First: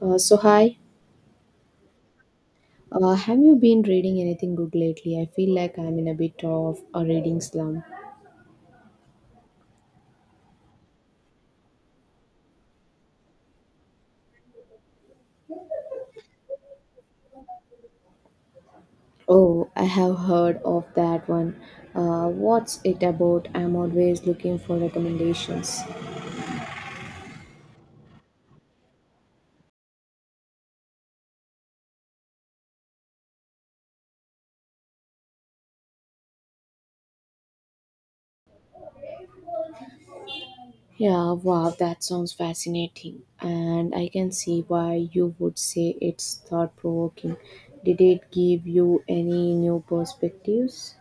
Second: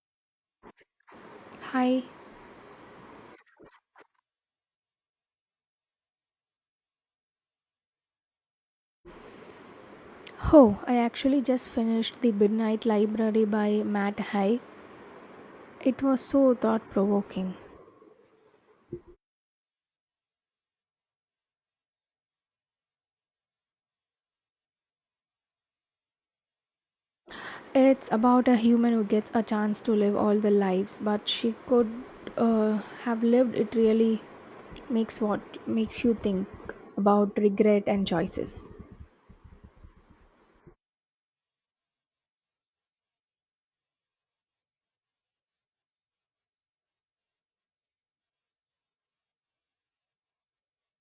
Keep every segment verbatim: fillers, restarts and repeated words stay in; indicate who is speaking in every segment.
Speaker 1: Uh, so hi,
Speaker 2: Hi.
Speaker 1: uh, have you been reading anything good lately? I feel like I'm in a bit of a reading slump.
Speaker 2: Oh, I actually just finished The Midnight Library by Matt Haig. It was so thought provoking.
Speaker 1: Oh, I have heard of that one. Uh, what's it about? I'm always looking for recommendations.
Speaker 2: It's about a human who gets a chance to live all the lives, but she could uh, have lived it really makes what makes you think about regret and choices.
Speaker 1: Yeah, wow, that sounds fascinating, and I can see why you would say it's thought provoking. Did it give you any new perspectives?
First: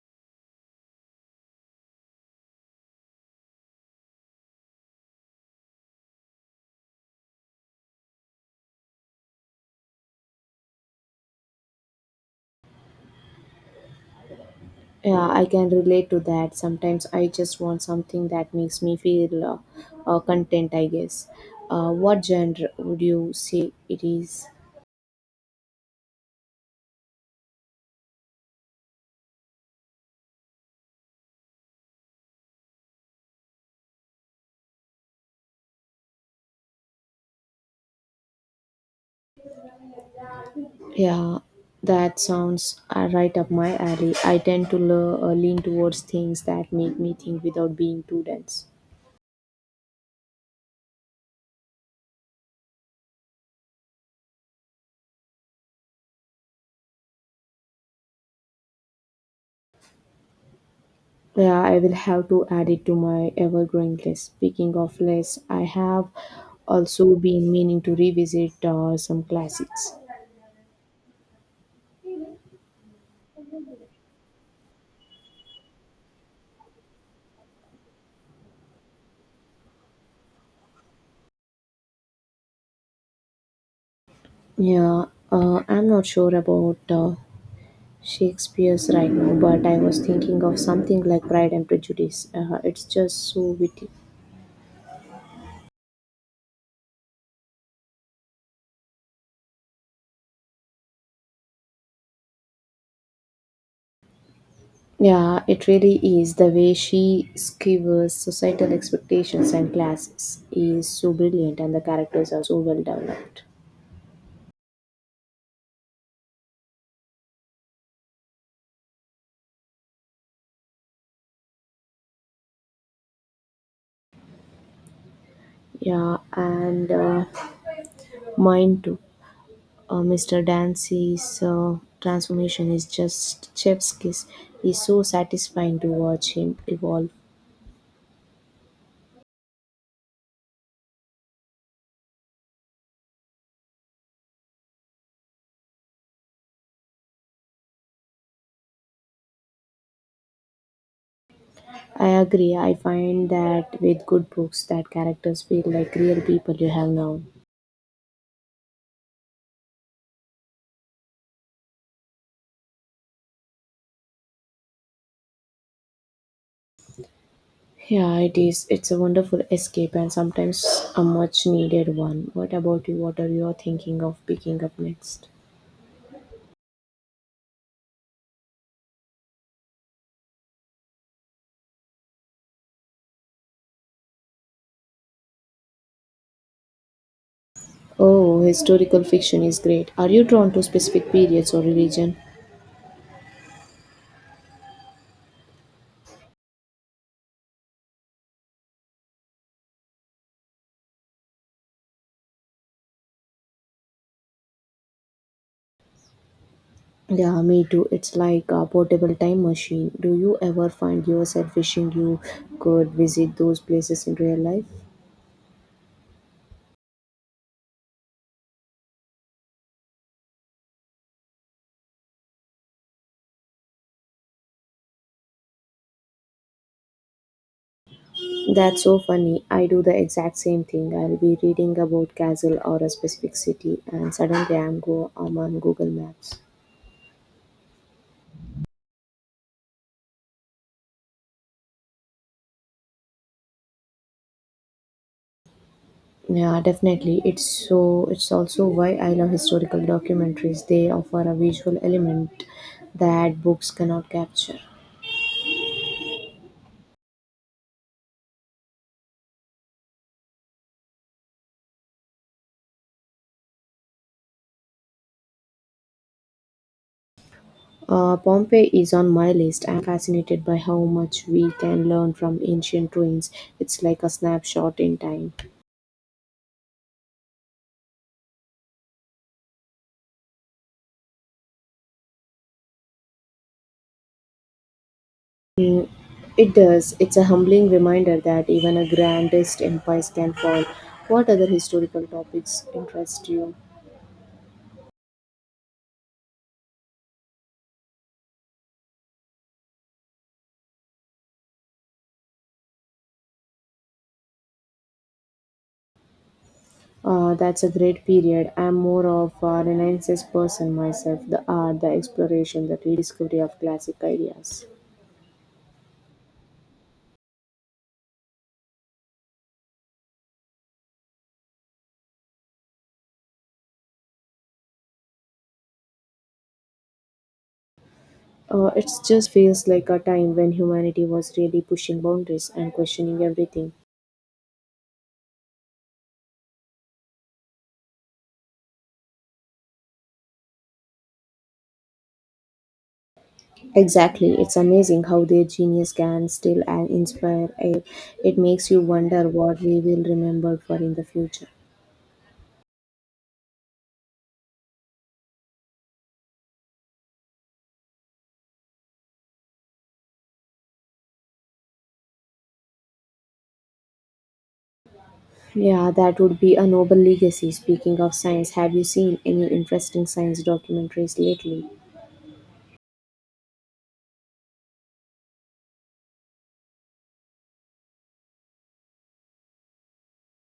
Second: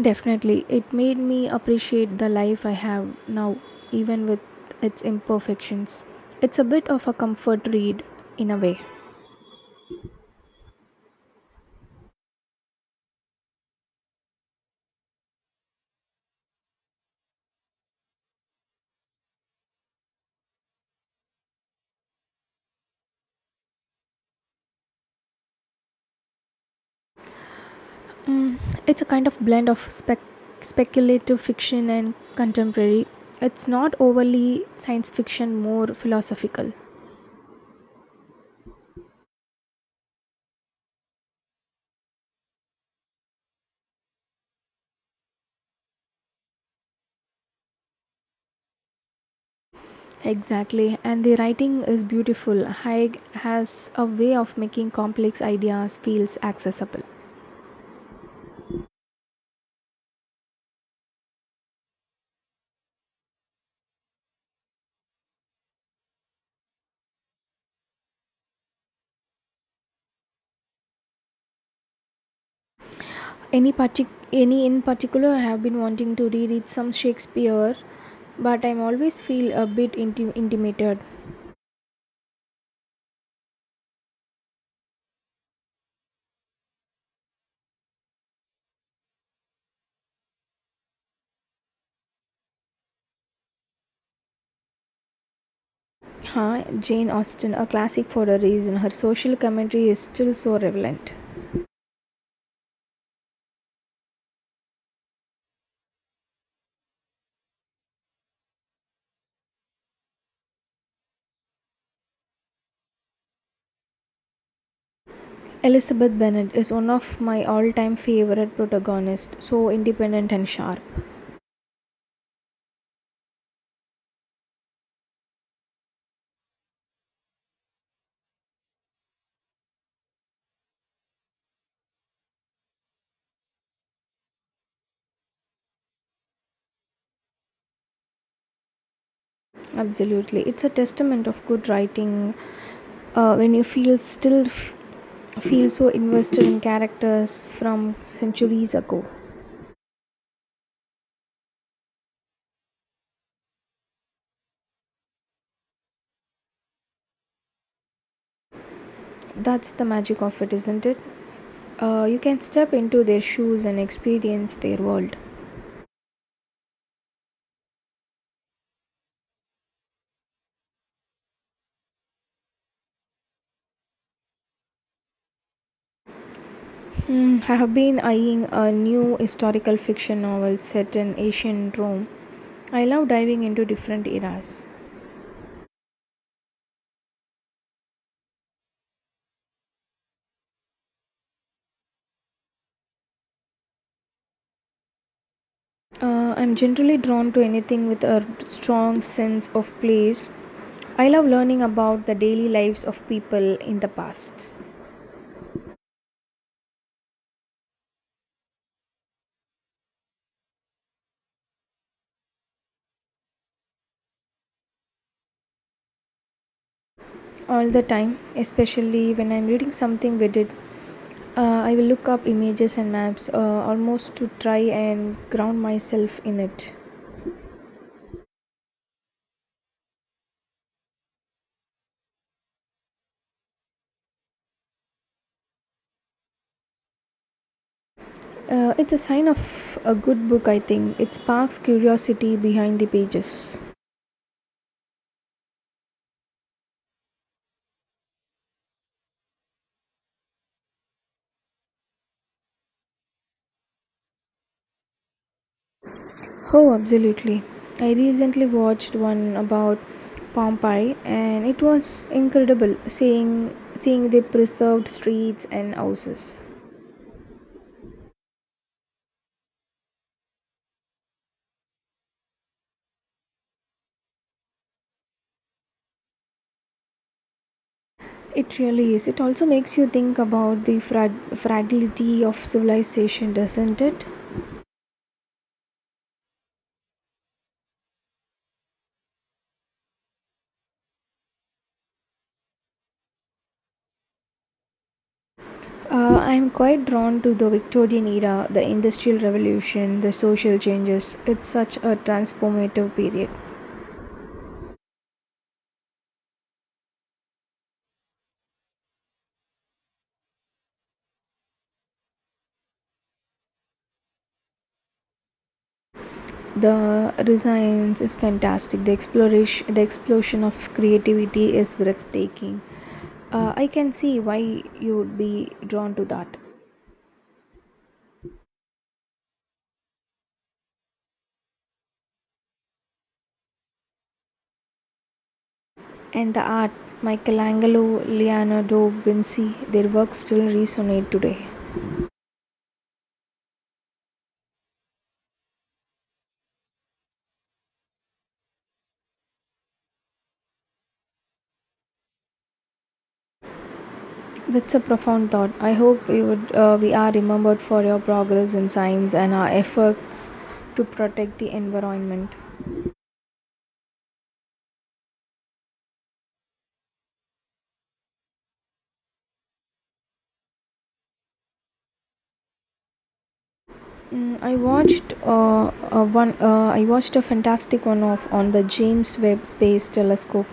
Speaker 2: Definitely, it made me appreciate the life I have now, even with its imperfections. It's a bit of a comfort read in a way.
Speaker 1: Yeah, I can relate to that. Sometimes I just want something that makes me feel uh, uh, content, I guess. Uh, what genre would you say it is?
Speaker 2: Mm, it's a kind of blend of spec- speculative fiction and contemporary. It's not overly science fiction, more philosophical.
Speaker 1: Yeah, that sounds uh, right up my alley. I tend to le- uh, lean towards things that make me think without being too dense.
Speaker 2: Exactly, and the writing is beautiful. Haig has a way of making complex ideas feels accessible.
Speaker 1: Yeah, I will have to add it to my ever growing list. Speaking of lists, I have also been meaning to revisit uh, some classics.
Speaker 2: Any partic- any in particular, I have been wanting to reread some Shakespeare, but I'm always feel a bit inti- intimidated.
Speaker 1: Yeah, uh, I'm not sure about uh, Shakespeare's right now, but I was thinking of something like Pride and Prejudice. Uh, it's just so witty.
Speaker 2: Huh? Jane Austen, a classic for a reason. Her social commentary is still so relevant.
Speaker 1: Yeah, it really is. The way she skewers societal expectations and classes is so brilliant, and the characters are so well developed.
Speaker 2: Elizabeth Bennet is one of my all-time favorite protagonists, so independent and sharp.
Speaker 1: Yeah, and uh, mine too. Uh, Mister Dancy's uh, transformation is just chef's kiss. It's so satisfying to watch him evolve.
Speaker 2: Absolutely. It's a testament of good writing uh, when you feel still f- feel so invested in characters from centuries ago.
Speaker 1: I agree. I find that with good books, that characters feel like real people you have known.
Speaker 2: That's the magic of it, isn't it? Uh, you can step into their shoes and experience their world.
Speaker 1: Yeah, it is. It's a wonderful escape and sometimes a much needed one. What about you? What are you thinking of picking up next?
Speaker 2: Hmm, I have been eyeing a new historical fiction novel set in ancient Rome. I love diving into different eras.
Speaker 1: Oh, historical fiction is great. Are you drawn to specific periods or religion?
Speaker 2: Uh, I'm generally drawn to anything with a strong sense of place. I love learning about the daily lives of people in the past
Speaker 1: Yeah, me too. It's like a portable time machine. Do you ever find yourself wishing you could visit those places in real life?
Speaker 2: all the time, especially when I'm reading something with it. Uh, I will look up images and maps uh, almost to try and ground myself in it.
Speaker 1: That's so funny. I do the exact same thing. I'll be reading about castle or a specific city and suddenly I'm go I'm on Google Maps.
Speaker 2: Uh, it's a sign of a good book, I think. It sparks curiosity behind the pages.
Speaker 1: Yeah, definitely. It's so it's also why I love historical documentaries. They offer a visual element that books cannot capture.
Speaker 2: Oh, absolutely. I recently watched one about Pompeii and it was incredible seeing seeing the preserved streets and houses.
Speaker 1: Uh, Pompeii is on my list. I'm fascinated by how much we can learn from ancient ruins. It's like a snapshot in time.
Speaker 2: It really is. It also makes you think about the frag- fragility of civilization, doesn't it?
Speaker 1: It does. It's a humbling reminder that even a grandest empires can fall. What other historical topics interest you?
Speaker 2: Uh, I'm quite drawn to the Victorian era, the Industrial Revolution, the social changes. It's such a transformative period.
Speaker 1: Uh, that's a great period. I'm more of a Renaissance person myself. The art, the exploration, the rediscovery of classic ideas.
Speaker 2: The designs is fantastic, the exploration, the explosion of creativity is breathtaking. Uh, i can see why you would be drawn to that.
Speaker 1: Uh, it just feels like a time when humanity was really pushing boundaries and questioning everything.
Speaker 2: And the art, Michelangelo, Leonardo, Vinci, their work still resonate today.
Speaker 1: Exactly. It's amazing how their genius can still uh, inspire. It, it makes you wonder what we will remember for in the future.
Speaker 2: That's a profound thought. I hope we would uh, we are remembered for your progress in science and our efforts to protect the environment.
Speaker 1: Yeah, that would be a noble legacy. Speaking of science, have you seen any interesting science documentaries lately?
Speaker 2: Mm, I watched uh, uh, one. Uh, I watched a fantastic one of on the James Webb Space Telescope.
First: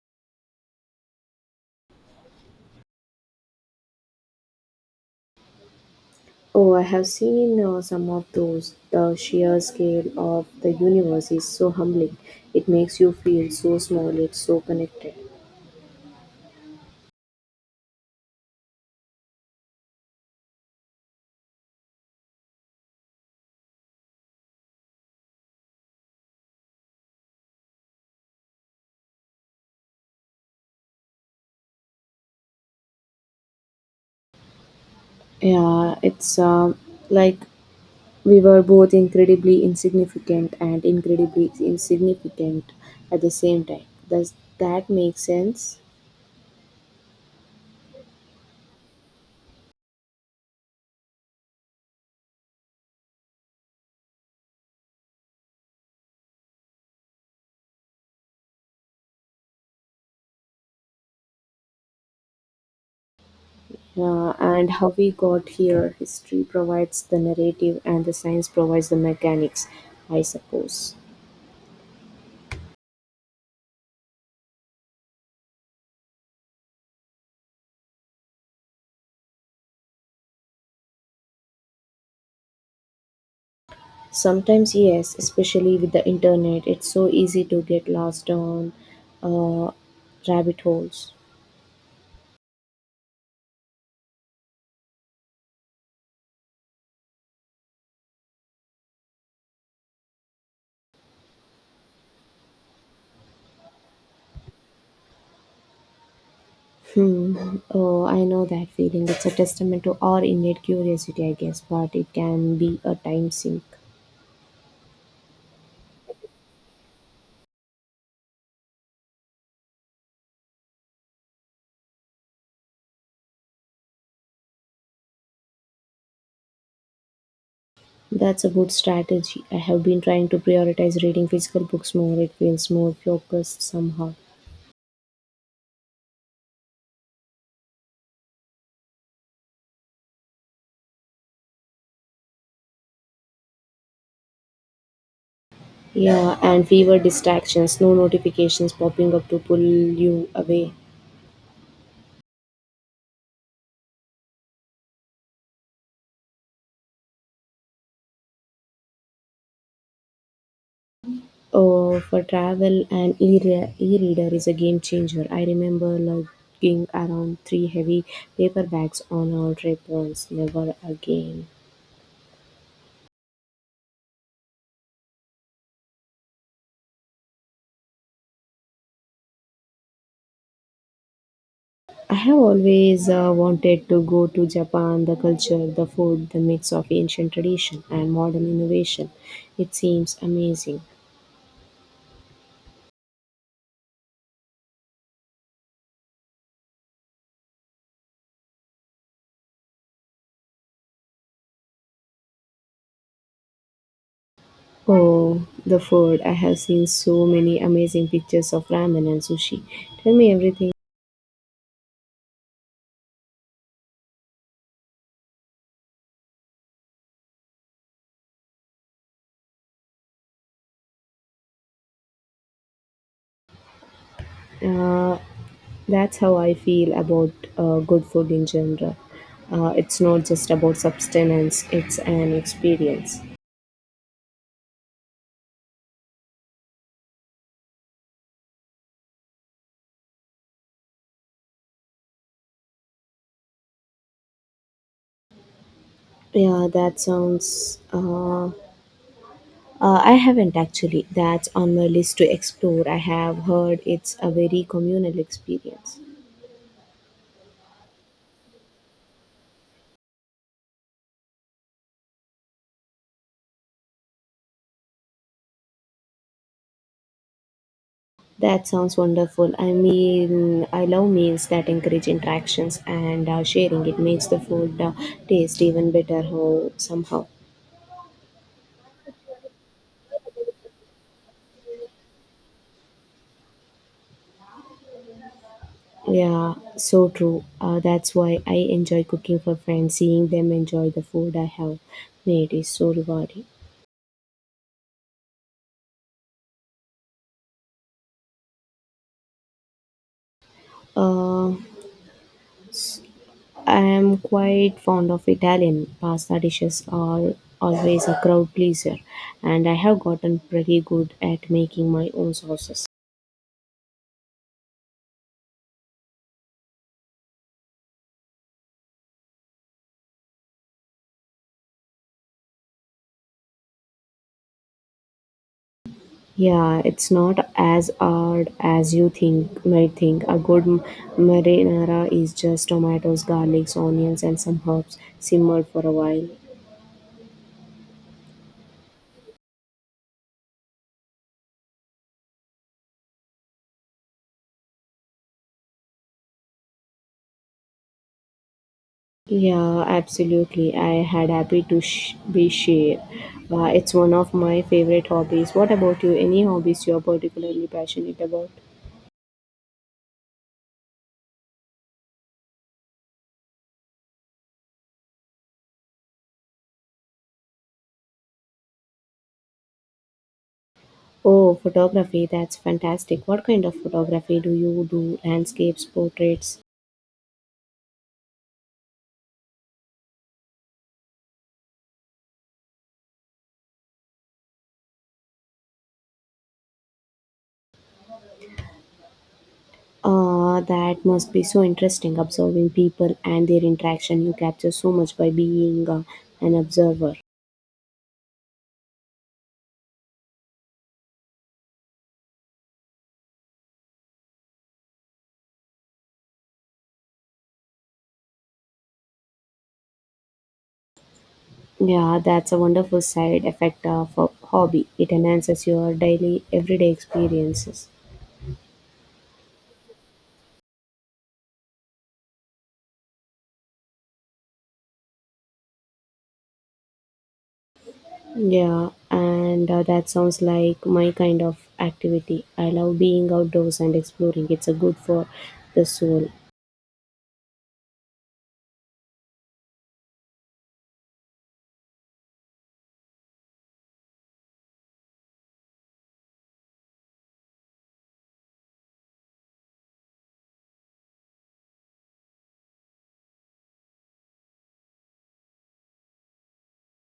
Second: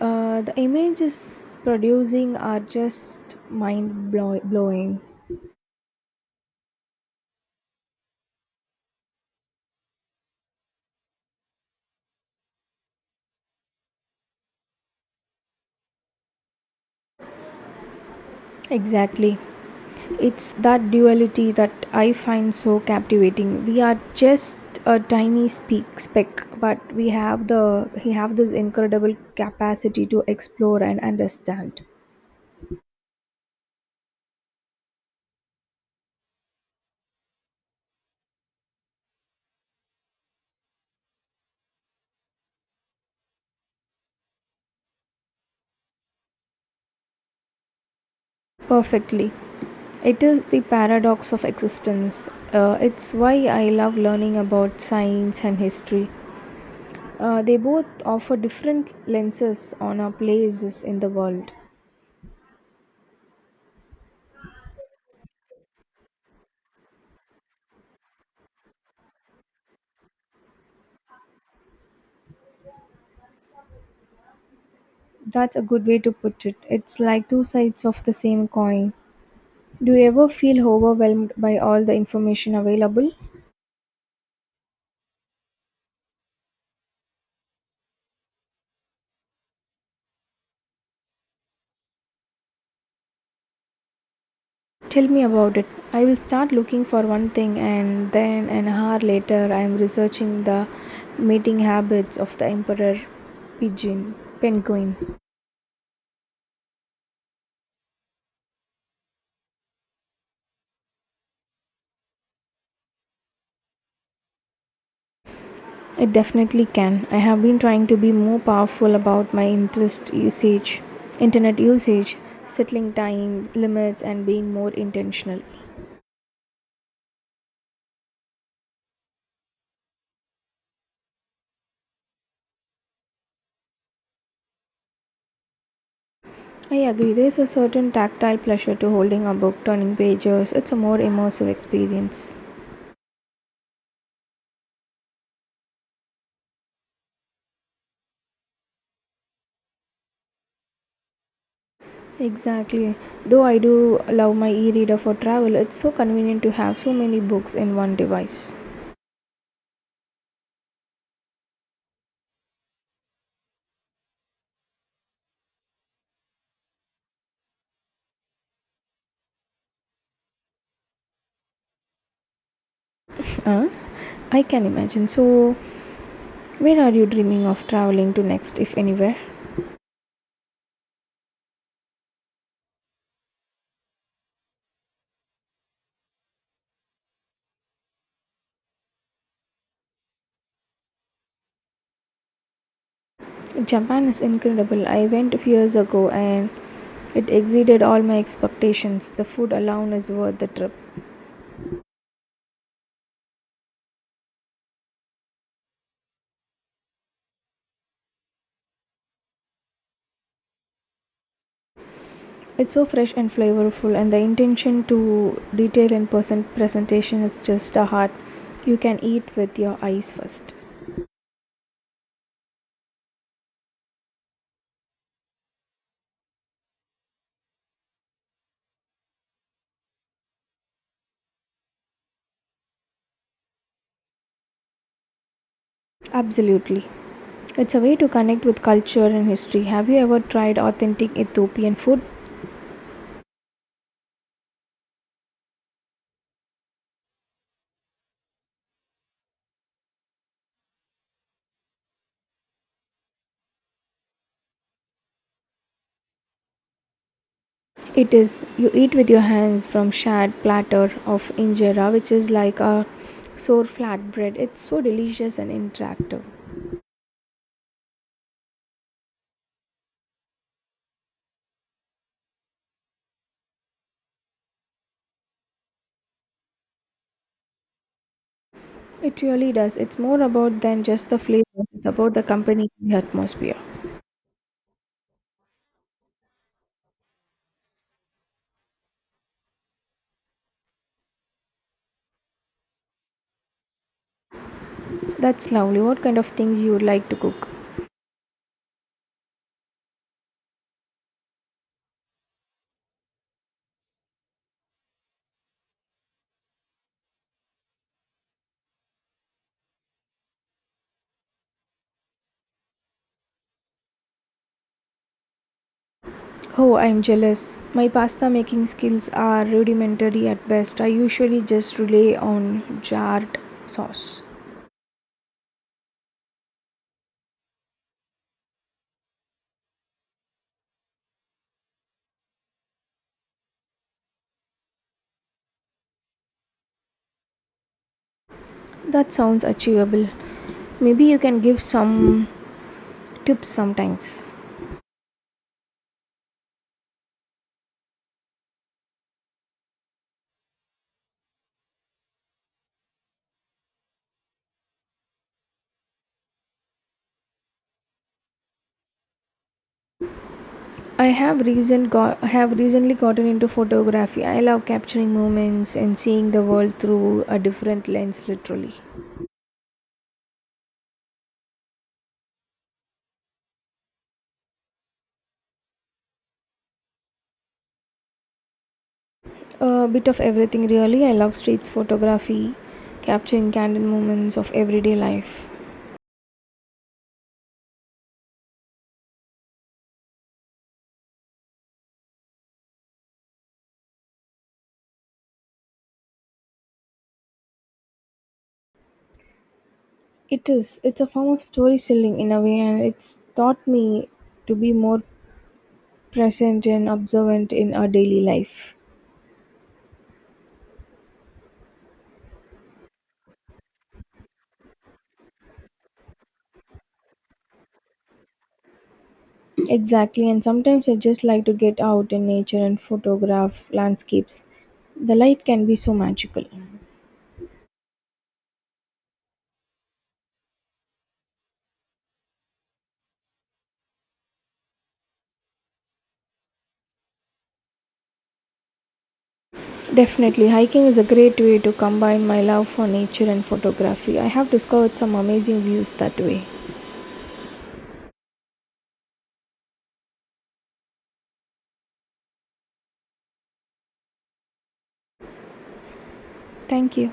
Speaker 2: Uh, the images producing are just mind blow- blowing.
Speaker 1: Oh, I have seen uh, some of those. The sheer scale of the universe is so humbling. It makes you feel so small, it's so connected.
Speaker 2: Exactly, it's that duality that I find so captivating. We are just a tiny speak speck, but we have the we have this incredible capacity to explore and understand
Speaker 1: Yeah, it's uh, like we were both incredibly insignificant and incredibly insignificant at the same time. Does that make sense?
Speaker 2: perfectly. It is the paradox of existence. Uh, it's why I love learning about science and history. Uh, they both offer different lenses on our places in the world.
Speaker 1: Uh, and how we got here, history provides the narrative and the science provides the mechanics, I suppose.
Speaker 2: That's a good way to put it. It's like two sides of the same coin. Do you ever feel overwhelmed by all the information available?
Speaker 1: Sometimes, yes, especially with the internet, it's so easy to get lost on uh, rabbit holes.
Speaker 2: Tell me about it. I will start looking for one thing, and then an hour later, I am researching the mating habits of the emperor pigeon, penguin.
Speaker 1: Hmm. Oh, I know that feeling. It's a testament to our innate curiosity, I guess, but it can be a time sink.
Speaker 2: It definitely can. I have been trying to be more powerful about my interest usage, internet usage, settling time limits, and being more intentional.
Speaker 1: That's a good strategy. I have been trying to prioritize reading physical books more. It feels more focused somehow.
Speaker 2: I agree, there's a certain tactile pleasure to holding a book, turning pages. It's a more immersive experience.
Speaker 1: Yeah, and fewer distractions, no notifications popping up to pull you away.
Speaker 2: Exactly. Though I do love my e reader for travel, it's so convenient to have so many books in one device.
Speaker 1: Oh, for travel, an e-re- e-reader is a game changer. I remember lugging around three heavy paper bags on our trip once. Never again.
Speaker 2: Uh, I can imagine. So, where are you dreaming of traveling to next, if anywhere?
Speaker 1: I have always uh, wanted to go to Japan, the culture, the food, the mix of ancient tradition and modern innovation. It seems amazing.
Speaker 2: Japan is incredible. I went a few years ago and it exceeded all my expectations. The food alone is worth the trip.
Speaker 1: Oh, the food. I have seen so many amazing pictures of ramen and sushi. Tell me everything.
Speaker 2: It's so fresh and flavorful, and the intention to detail and present presentation is just a heart, you can eat with your eyes first.
Speaker 1: Uh, that's how I feel about uh, good food in general. Uh, it's not just about substance, it's an experience.
Speaker 2: Absolutely. It's a way to connect with culture and history. Have you ever tried authentic Ethiopian food?
Speaker 1: Yeah, that sounds. Uh, uh, I haven't actually. That's on my list to explore. I have heard it's a very communal experience.
Speaker 2: It is, you eat with your hands from shared platter of injera, which is like a sour flatbread. It's so delicious and interactive.
Speaker 1: That sounds wonderful. I mean, I love meals that encourage interactions and uh, sharing. It makes the food uh, taste even better ho- somehow.
Speaker 2: It really does. It's more about than just the flavors. It's about the company, the atmosphere.
Speaker 1: Yeah, so true. Uh, that's why I enjoy cooking for friends. Seeing them enjoy the food I have made is so rewarding.
Speaker 2: That's lovely. What kind of things you would like to cook?
Speaker 1: Uh, I am quite fond of Italian pasta dishes. Are always a crowd pleaser, and I have gotten pretty good at making my own sauces.
Speaker 2: Oh, I'm jealous. My pasta making skills are rudimentary at best. I usually just rely on jarred sauce.
Speaker 1: Yeah, it's not as hard as you think might think. A good m- marinara is just tomatoes, garlics, onions, and some herbs simmered for a while.
Speaker 2: That sounds achievable. Maybe you can give some tips sometimes.
Speaker 1: Yeah, absolutely. I had happy to sh- be shared. Uh, it's one of my favorite hobbies. What about you? Any hobbies you're particularly passionate about?
Speaker 2: I have recent got, I have recently gotten into photography. I love capturing moments and seeing the world through a different lens literally.
Speaker 1: Oh, photography. That's fantastic. What kind of photography do you do? Landscapes, portraits?
Speaker 2: A bit of everything, really. I love street photography, capturing candid moments of everyday life.
Speaker 1: Uh, that must be so interesting observing people and their interaction. You capture so much by being uh, an observer.
Speaker 2: It is. It's a form of storytelling in a way, and it's taught me to be more present and observant in our daily life.
Speaker 1: Yeah, that's a wonderful side effect of a hobby. It enhances your daily, everyday experiences.
Speaker 2: Exactly, and sometimes I just like to get out in nature and photograph landscapes. The light can be so magical.
Speaker 1: Yeah, and uh, that sounds like my kind of activity. I love being outdoors and exploring. It's a good for the soul.
Speaker 2: Definitely, hiking is a great way to combine my love for nature and photography. I have discovered some amazing views that way. Thank you.